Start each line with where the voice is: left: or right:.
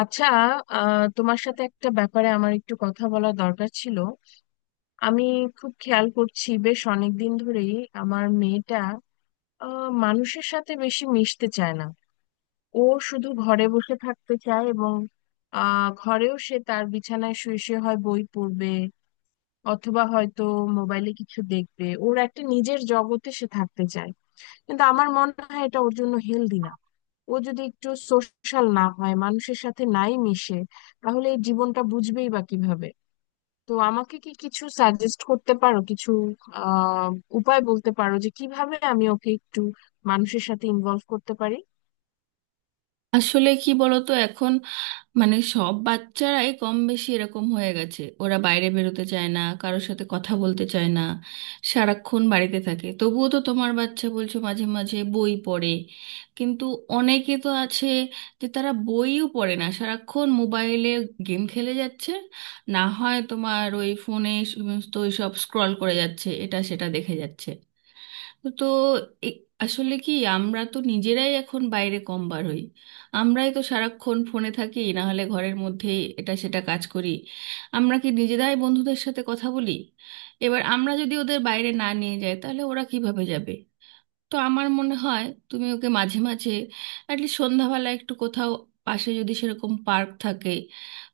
left: আচ্ছা। তোমার সাথে একটা ব্যাপারে আমার একটু কথা বলা দরকার ছিল। আমি খুব খেয়াল করছি বেশ অনেকদিন ধরেই আমার মেয়েটা মানুষের সাথে বেশি মিশতে চায় না। ও শুধু ঘরে বসে থাকতে চায়, এবং ঘরেও সে তার বিছানায় শুয়ে শুয়ে হয় বই পড়বে, অথবা হয়তো মোবাইলে কিছু দেখবে। ওর একটা নিজের জগতে সে থাকতে চায়, কিন্তু আমার মনে হয় এটা ওর জন্য হেলদি না। ও যদি একটু সোশ্যাল না হয়, মানুষের সাথে নাই মিশে, তাহলে এই জীবনটা বুঝবেই বা কিভাবে? তো আমাকে কি কিছু সাজেস্ট করতে পারো? কিছু আহ উপায় বলতে পারো যে কিভাবে আমি ওকে একটু মানুষের সাথে ইনভলভ করতে পারি?
right: আসলে কি বলতো এখন, মানে সব বাচ্চারাই কম বেশি এরকম হয়ে গেছে। ওরা বাইরে বেরোতে চায় না, কারোর সাথে কথা বলতে চায় না, সারাক্ষণ বাড়িতে থাকে। তবুও তো তোমার বাচ্চা বলছো মাঝে মাঝে বই পড়ে, কিন্তু অনেকে তো আছে যে তারা বইও পড়ে না, সারাক্ষণ মোবাইলে গেম খেলে যাচ্ছে, না হয় তোমার ওই ফোনে সমস্ত সব স্ক্রল করে যাচ্ছে, এটা সেটা দেখে যাচ্ছে। তো এ- আসলে কি, আমরা তো নিজেরাই এখন বাইরে কম বার হই। আমরাই তো সারাক্ষণ ফোনে থাকি, না হলে ঘরের মধ্যেই এটা সেটা কাজ করি। আমরা কি নিজেরাই বন্ধুদের সাথে কথা বলি? এবার আমরা যদি ওদের বাইরে না নিয়ে যাই তাহলে ওরা কিভাবে যাবে? তো আমার মনে হয় তুমি ওকে মাঝে মাঝে অ্যাটলিস্ট সন্ধ্যাবেলা একটু কোথাও, পাশে যদি সেরকম পার্ক থাকে,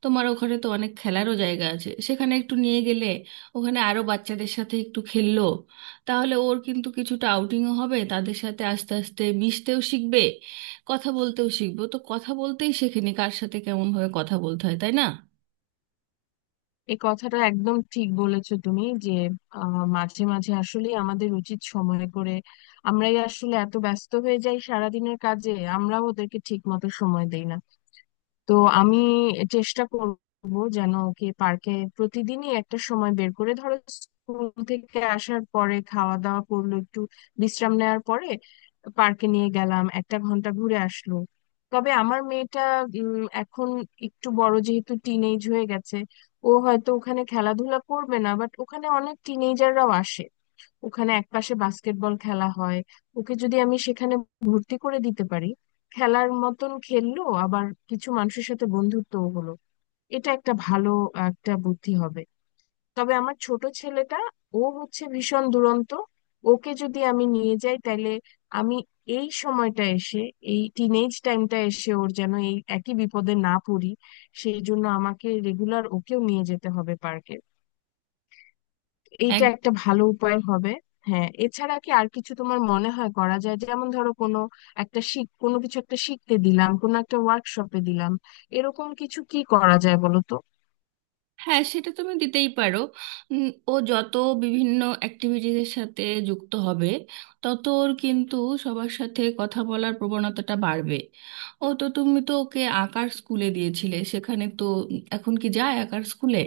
right: তোমার ওখানে তো অনেক খেলারও জায়গা আছে, সেখানে একটু নিয়ে গেলে ওখানে আরো বাচ্চাদের সাথে একটু খেললো, তাহলে ওর কিন্তু কিছুটা আউটিংও হবে, তাদের সাথে আস্তে আস্তে মিশতেও শিখবে, কথা বলতেও শিখবে। ও তো কথা বলতেই শেখেনি কার সাথে কেমনভাবে কথা বলতে হয়, তাই না?
left: এই কথাটা একদম ঠিক বলেছো তুমি যে মাঝে মাঝে আসলে আমাদের উচিত সময় করে। আমরাই আসলে এত ব্যস্ত হয়ে যাই সারাদিনের কাজে, আমরাও ওদেরকে ঠিক মতো সময় দেই না। তো আমি চেষ্টা করব যেন ওকে পার্কে প্রতিদিনই একটা সময় বের করে, ধরো স্কুল থেকে আসার পরে খাওয়া দাওয়া করলো, একটু বিশ্রাম নেওয়ার পরে পার্কে নিয়ে গেলাম, একটা ঘন্টা ঘুরে আসলো। তবে আমার মেয়েটা এখন একটু বড়, যেহেতু টিনেজ হয়ে গেছে, ও হয়তো ওখানে খেলাধুলা করবে না, বাট ওখানে অনেক টিনেজাররাও আসে। ওখানে একপাশে বাস্কেটবল খেলা হয়। ওকে যদি আমি সেখানে ভর্তি করে দিতে পারি, খেলার মতন খেললো, আবার কিছু মানুষের সাথে বন্ধুত্বও হলো, এটা একটা ভালো একটা বুদ্ধি হবে। তবে আমার ছোট ছেলেটা ও হচ্ছে ভীষণ দুরন্ত। ওকে যদি আমি নিয়ে যাই তাহলে আমি এই সময়টা এসে, এই টিনেজ টাইমটা এসে ওর যেন এই একই বিপদে না পড়ি, সেই জন্য আমাকে রেগুলার ওকেও নিয়ে যেতে হবে পার্কে। এইটা একটা ভালো উপায় হবে। হ্যাঁ, এছাড়া কি আর কিছু তোমার মনে হয় করা যায়? যেমন ধরো কোনো একটা শিখ, কোনো কিছু একটা শিখতে দিলাম, কোনো একটা ওয়ার্কশপে দিলাম, এরকম কিছু কি করা যায় বলো তো?
right: হ্যাঁ, সেটা তুমি দিতেই পারো। ও যত বিভিন্ন অ্যাক্টিভিটিজের সাথে যুক্ত হবে, তত ওর কিন্তু সবার সাথে কথা বলার প্রবণতাটা বাড়বে। ও তো, তুমি তো ওকে আঁকার স্কুলে দিয়েছিলে, সেখানে তো, এখন কি যায় আঁকার স্কুলে?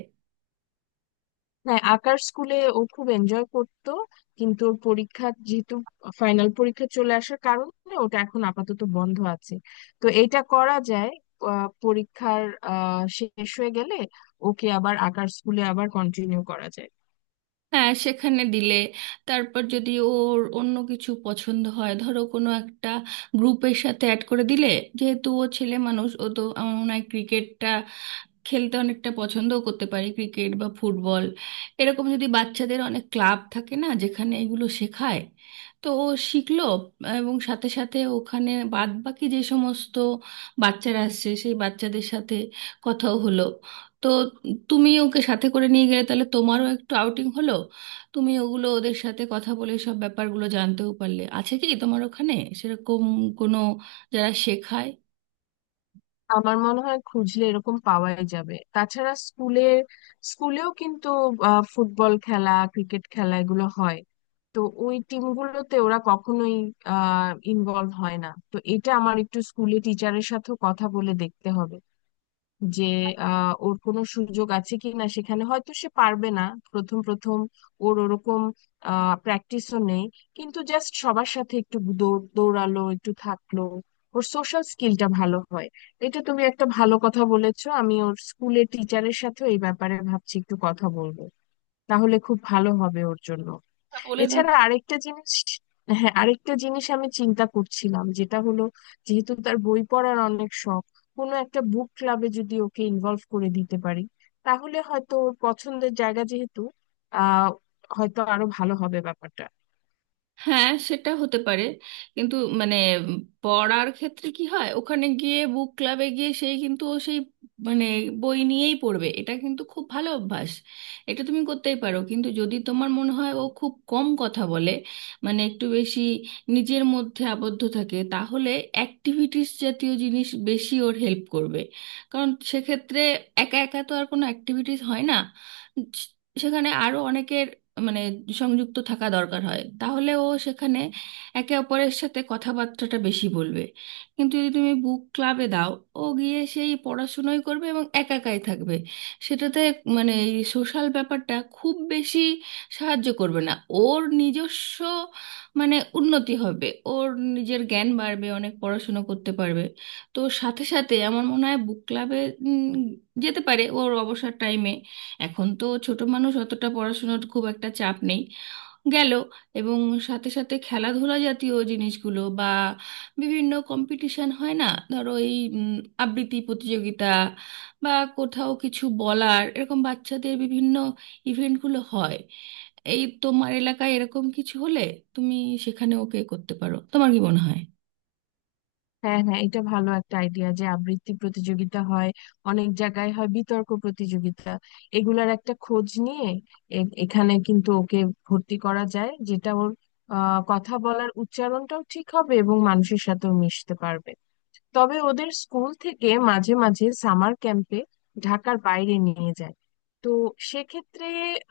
left: হ্যাঁ, আঁকার স্কুলে ও খুব এনজয় করতো, কিন্তু ওর পরীক্ষা যেহেতু, ফাইনাল পরীক্ষা চলে আসার কারণে ওটা এখন আপাতত বন্ধ আছে। তো এটা করা যায়, পরীক্ষার শেষ হয়ে গেলে ওকে আবার আঁকার স্কুলে আবার কন্টিনিউ করা যায়।
right: হ্যাঁ, সেখানে দিলে, তারপর যদি ওর অন্য কিছু পছন্দ হয় ধরো কোনো একটা গ্রুপের সাথে অ্যাড করে দিলে, যেহেতু ও ছেলে মানুষ, ও তো আমার মনে হয় ক্রিকেটটা খেলতে অনেকটা পছন্দও করতে পারে, ক্রিকেট বা ফুটবল। এরকম যদি বাচ্চাদের অনেক ক্লাব থাকে না, যেখানে এগুলো শেখায়, তো ও শিখলো, এবং সাথে সাথে ওখানে বাদ বাকি যে সমস্ত বাচ্চারা আসছে সেই বাচ্চাদের সাথে কথাও হলো। তো তুমি ওকে সাথে করে নিয়ে গেলে তাহলে তোমারও একটু আউটিং হলো, তুমি ওগুলো ওদের সাথে কথা বলে সব ব্যাপারগুলো জানতেও পারলে। আছে কি তোমার ওখানে সেরকম কোনো, যারা শেখায়?
left: আমার মনে হয় খুঁজলে এরকম পাওয়াই যাবে। তাছাড়া স্কুলে, স্কুলেও কিন্তু ফুটবল খেলা, ক্রিকেট খেলা এগুলো হয়। তো ওই টিমগুলোতে ওরা কখনোই ইনভলভ হয় না। তো এটা আমার একটু স্কুলে টিচারের সাথেও কথা বলে দেখতে হবে যে ওর কোনো সুযোগ আছে কি না। সেখানে হয়তো সে পারবে না প্রথম প্রথম, ওর ওরকম প্র্যাকটিসও নেই, কিন্তু জাস্ট সবার সাথে একটু দৌড়ালো, একটু থাকলো, ওর সোশ্যাল স্কিলটা ভালো হয়। এটা তুমি একটা ভালো কথা বলেছো, আমি ওর স্কুলের টিচারের সাথেও এই ব্যাপারে ভাবছি একটু কথা বলবো। তাহলে খুব ভালো হবে ওর জন্য।
right: তা বলে,
left: এছাড়া আরেকটা জিনিস, হ্যাঁ আরেকটা জিনিস আমি চিন্তা করছিলাম যেটা হলো, যেহেতু তার বই পড়ার অনেক শখ, কোনো একটা বুক ক্লাবে যদি ওকে ইনভলভ করে দিতে পারি, তাহলে হয়তো ওর পছন্দের জায়গা যেহেতু, আহ হয়তো আরো ভালো হবে ব্যাপারটা।
right: হ্যাঁ সেটা হতে পারে, কিন্তু মানে পড়ার ক্ষেত্রে কি হয়, ওখানে গিয়ে বুক ক্লাবে গিয়ে সেই কিন্তু ও সেই, মানে বই নিয়েই পড়বে। এটা কিন্তু খুব ভালো অভ্যাস, এটা তুমি করতেই পারো। কিন্তু যদি তোমার মনে হয় ও খুব কম কথা বলে, মানে একটু বেশি নিজের মধ্যে আবদ্ধ থাকে, তাহলে অ্যাক্টিভিটিস জাতীয় জিনিস বেশি ওর হেল্প করবে। কারণ সেক্ষেত্রে একা একা তো আর কোনো অ্যাক্টিভিটিস হয় না, সেখানে আরো অনেকের, মানে সংযুক্ত থাকা দরকার হয়। তাহলে ও সেখানে একে অপরের সাথে কথাবার্তাটা বেশি বলবে। কিন্তু যদি তুমি বুক ক্লাবে দাও, ও গিয়ে সেই পড়াশুনোই করবে এবং একা একাই থাকবে। সেটাতে মানে এই সোশ্যাল ব্যাপারটা খুব বেশি সাহায্য করবে না। ওর নিজস্ব, মানে উন্নতি হবে ওর, নিজের জ্ঞান বাড়বে, অনেক পড়াশুনো করতে পারবে। তো সাথে সাথে আমার মনে হয় বুক ক্লাবে যেতে পারে ওর অবসর টাইমে, এখন তো ছোট মানুষ, অতটা পড়াশোনার খুব একটা চাপ নেই। গেল, এবং সাথে সাথে খেলাধুলা জাতীয় জিনিসগুলো বা বিভিন্ন কম্পিটিশন হয় না, ধরো এই আবৃত্তি প্রতিযোগিতা, বা কোথাও কিছু বলার, এরকম বাচ্চাদের বিভিন্ন ইভেন্টগুলো হয়। এই তোমার এলাকায় এরকম কিছু হলে তুমি সেখানে ওকে করতে পারো, তোমার কি মনে হয়?
left: হ্যাঁ হ্যাঁ, এটা ভালো একটা আইডিয়া যে আবৃত্তি প্রতিযোগিতা হয়, অনেক জায়গায় হয় বিতর্ক প্রতিযোগিতা, এগুলার একটা খোঁজ নিয়ে এখানে কিন্তু ওকে ভর্তি করা যায়, যেটা ওর কথা বলার উচ্চারণটাও ঠিক হবে এবং মানুষের সাথেও মিশতে পারবে। তবে ওদের স্কুল থেকে মাঝে মাঝে সামার ক্যাম্পে ঢাকার বাইরে নিয়ে যায়। তো সেক্ষেত্রে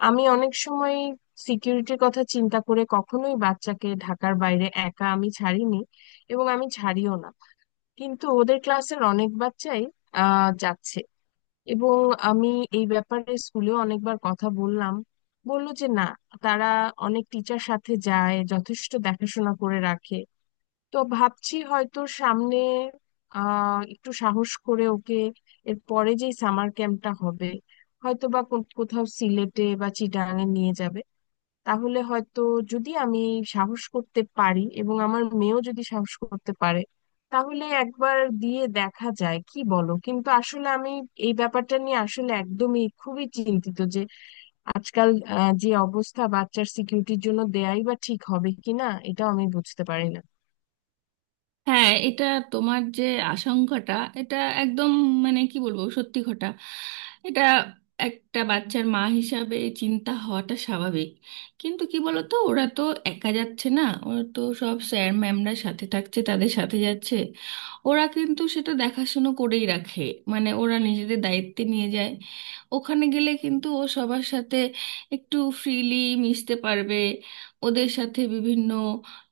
left: আমি অনেক সময় সিকিউরিটির কথা চিন্তা করে কখনোই বাচ্চাকে ঢাকার বাইরে একা আমি ছাড়িনি, এবং আমি ছাড়িও না। কিন্তু ওদের ক্লাসের অনেক বাচ্চাই যাচ্ছে, এবং আমি এই ব্যাপারে স্কুলেও অনেকবার কথা বললাম, বললো যে না, তারা অনেক টিচার সাথে যায়, যথেষ্ট দেখাশোনা করে রাখে। তো ভাবছি হয়তো সামনে একটু সাহস করে ওকে, এর পরে যেই সামার ক্যাম্পটা হবে, হয়তো বা কোথাও সিলেটে বা চিটাগাঙে নিয়ে যাবে, তাহলে হয়তো যদি আমি সাহস করতে পারি এবং আমার মেয়েও যদি সাহস করতে পারে, তাহলে একবার দিয়ে দেখা যায়, কি বলো? কিন্তু আসলে আমি এই ব্যাপারটা নিয়ে আসলে একদমই খুবই চিন্তিত যে আজকাল যে অবস্থা, বাচ্চার সিকিউরিটির জন্য দেয়াই বা ঠিক হবে কিনা এটাও আমি বুঝতে পারি না।
right: হ্যাঁ, এটা, তোমার যে আশঙ্কাটা, এটা একদম, মানে কি বলবো, সত্যি ঘটা, এটা একটা বাচ্চার মা হিসাবে চিন্তা হওয়াটা স্বাভাবিক। কিন্তু কি বলতো, ওরা তো একা যাচ্ছে না, ওরা তো সব স্যার ম্যামরা সাথে থাকছে, তাদের সাথে যাচ্ছে। ওরা কিন্তু সেটা দেখাশুনো করেই রাখে, মানে ওরা নিজেদের দায়িত্বে নিয়ে যায়। ওখানে গেলে কিন্তু ও সবার সাথে একটু ফ্রিলি মিশতে পারবে, ওদের সাথে বিভিন্ন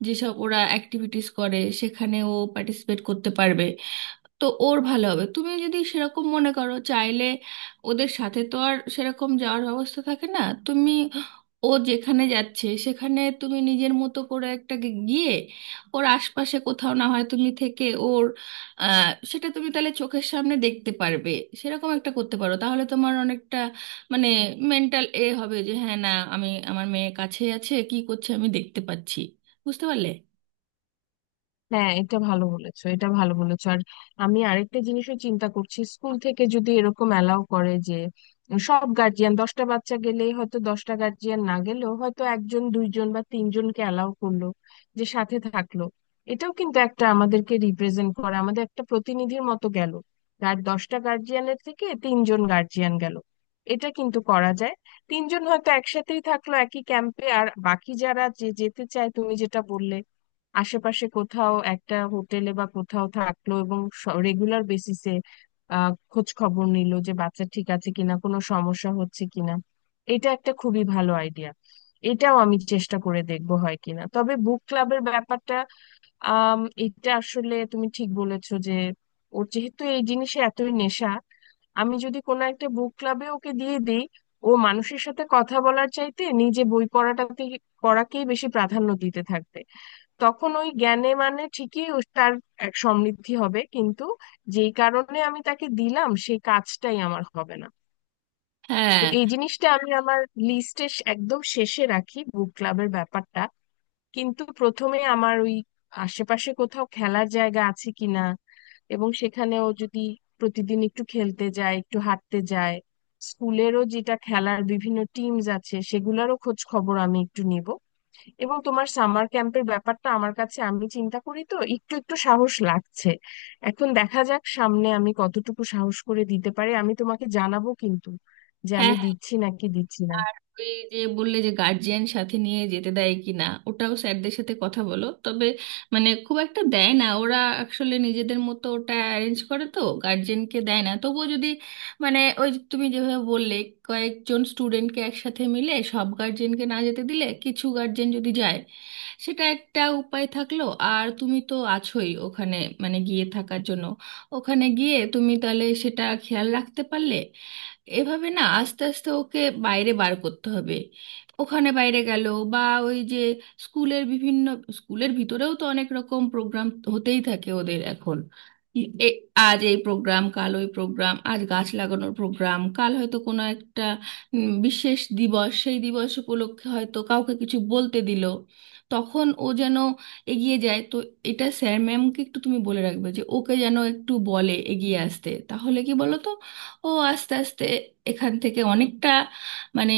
right: যেসব ওরা অ্যাক্টিভিটিস করে সেখানে ও পার্টিসিপেট করতে পারবে। তো ওর ভালো হবে তুমি যদি সেরকম মনে করো। চাইলে ওদের সাথে তো আর সেরকম যাওয়ার ব্যবস্থা থাকে না, তুমি ও যেখানে যাচ্ছে সেখানে তুমি নিজের মতো করে একটা গিয়ে ওর আশপাশে কোথাও না হয় তুমি থেকে, ওর সেটা তুমি তাহলে চোখের সামনে দেখতে পারবে। সেরকম একটা করতে পারো, তাহলে তোমার অনেকটা মানে মেন্টাল এ হবে যে হ্যাঁ, না, আমি, আমার মেয়ে কাছে আছে, কি করছে আমি দেখতে পাচ্ছি, বুঝতে পারলে?
left: হ্যাঁ এটা ভালো বলেছো, এটা ভালো বলেছো। আর আমি আরেকটা জিনিসও চিন্তা করছি, স্কুল থেকে যদি এরকম অ্যালাউ করে যে সব গার্জিয়ান দশটা বাচ্চা গেলেই হয়তো দশটা গার্জিয়ান না গেলেও হয়তো একজন দুইজন বা তিনজনকে অ্যালাউ করলো যে সাথে থাকলো, এটাও কিন্তু একটা আমাদেরকে রিপ্রেজেন্ট করে, আমাদের একটা প্রতিনিধির মতো গেল। দশটা গার্জিয়ানের থেকে তিনজন গার্জিয়ান গেল, এটা কিন্তু করা যায়। তিনজন হয়তো একসাথেই থাকলো একই ক্যাম্পে, আর বাকি যারা যে যেতে চায় তুমি যেটা বললে আশেপাশে কোথাও একটা হোটেলে বা কোথাও থাকলো, এবং রেগুলার বেসিসে খোঁজ খবর নিল যে বাচ্চা ঠিক আছে কিনা, কোনো সমস্যা হচ্ছে কিনা। এটা একটা খুবই ভালো আইডিয়া, এটাও আমি চেষ্টা করে দেখবো হয় কিনা। তবে বুক ক্লাবের ব্যাপারটা, আম, এটা আসলে তুমি ঠিক বলেছো যে ওর যেহেতু এই জিনিসে এতই নেশা, আমি যদি কোনো একটা বুক ক্লাবে ওকে দিয়ে দিই, ও মানুষের সাথে কথা বলার চাইতে নিজে বই পড়াটাতে, পড়াকেই বেশি প্রাধান্য দিতে থাকবে। তখন ওই জ্ঞানে মানে ঠিকই তার এক সমৃদ্ধি হবে, কিন্তু যেই কারণে আমি তাকে দিলাম সেই কাজটাই আমার হবে না। তো
right: হ্যাঁ,
left: এই জিনিসটা আমি আমার লিস্টে একদম শেষে রাখি, বুক ক্লাবের ব্যাপারটা। কিন্তু প্রথমে আমার ওই আশেপাশে কোথাও খেলার জায়গা আছে কিনা, এবং সেখানেও যদি প্রতিদিন একটু খেলতে যায়, একটু হাঁটতে যায়। স্কুলেরও যেটা খেলার বিভিন্ন টিমস আছে সেগুলোরও খোঁজ খবর আমি একটু নিব। এবং তোমার সামার ক্যাম্পের ব্যাপারটা আমার কাছে, আমি চিন্তা করি তো একটু একটু সাহস লাগছে। এখন দেখা যাক সামনে আমি কতটুকু সাহস করে দিতে পারি, আমি তোমাকে জানাবো কিন্তু যে আমি
right: হ্যাঁ,
left: দিচ্ছি নাকি দিচ্ছি না।
right: আর ওই যে বললে যে গার্জিয়ান সাথে নিয়ে যেতে দেয় কি না, ওটাও স্যারদের সাথে কথা বলো। তবে মানে খুব একটা দেয় না, ওরা আসলে নিজেদের মতো ওটা অ্যারেঞ্জ করে, তো গার্জিয়ানকে দেয় না। তবুও যদি, মানে ওই যে তুমি যেভাবে বললে, কয়েকজন স্টুডেন্টকে একসাথে মিলে সব গার্জিয়ানকে না যেতে দিলে কিছু গার্জিয়ান যদি যায়, সেটা একটা উপায় থাকলো। আর তুমি তো আছোই ওখানে, মানে গিয়ে থাকার জন্য, ওখানে গিয়ে তুমি তাহলে সেটা খেয়াল রাখতে পারলে। এভাবে না, আস্তে আস্তে ওকে বাইরে বার করতে হবে। ওখানে বাইরে গেল, বা ওই যে স্কুলের বিভিন্ন, স্কুলের ভিতরেও তো অনেক রকম প্রোগ্রাম হতেই থাকে ওদের এখন। এ- আজ এই প্রোগ্রাম, কাল ওই প্রোগ্রাম, আজ গাছ লাগানোর প্রোগ্রাম, কাল হয়তো কোনো একটা বিশেষ দিবস, সেই দিবস উপলক্ষে হয়তো কাউকে কিছু বলতে দিল, তখন ও যেন এগিয়ে যায়। তো এটা স্যার ম্যামকে একটু তুমি বলে রাখবে যে ওকে যেন একটু বলে এগিয়ে আসতে, তাহলে কি বলো তো, ও আস্তে আস্তে এখান থেকে অনেকটা, মানে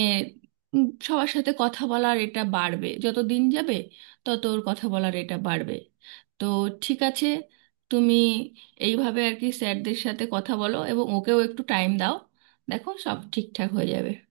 right: সবার সাথে কথা বলার এটা বাড়বে। যত দিন যাবে তত ওর কথা বলার এটা বাড়বে। তো ঠিক আছে, তুমি এইভাবে আর কি স্যারদের সাথে কথা বলো এবং ওকেও একটু টাইম দাও, দেখো সব ঠিকঠাক হয়ে যাবে।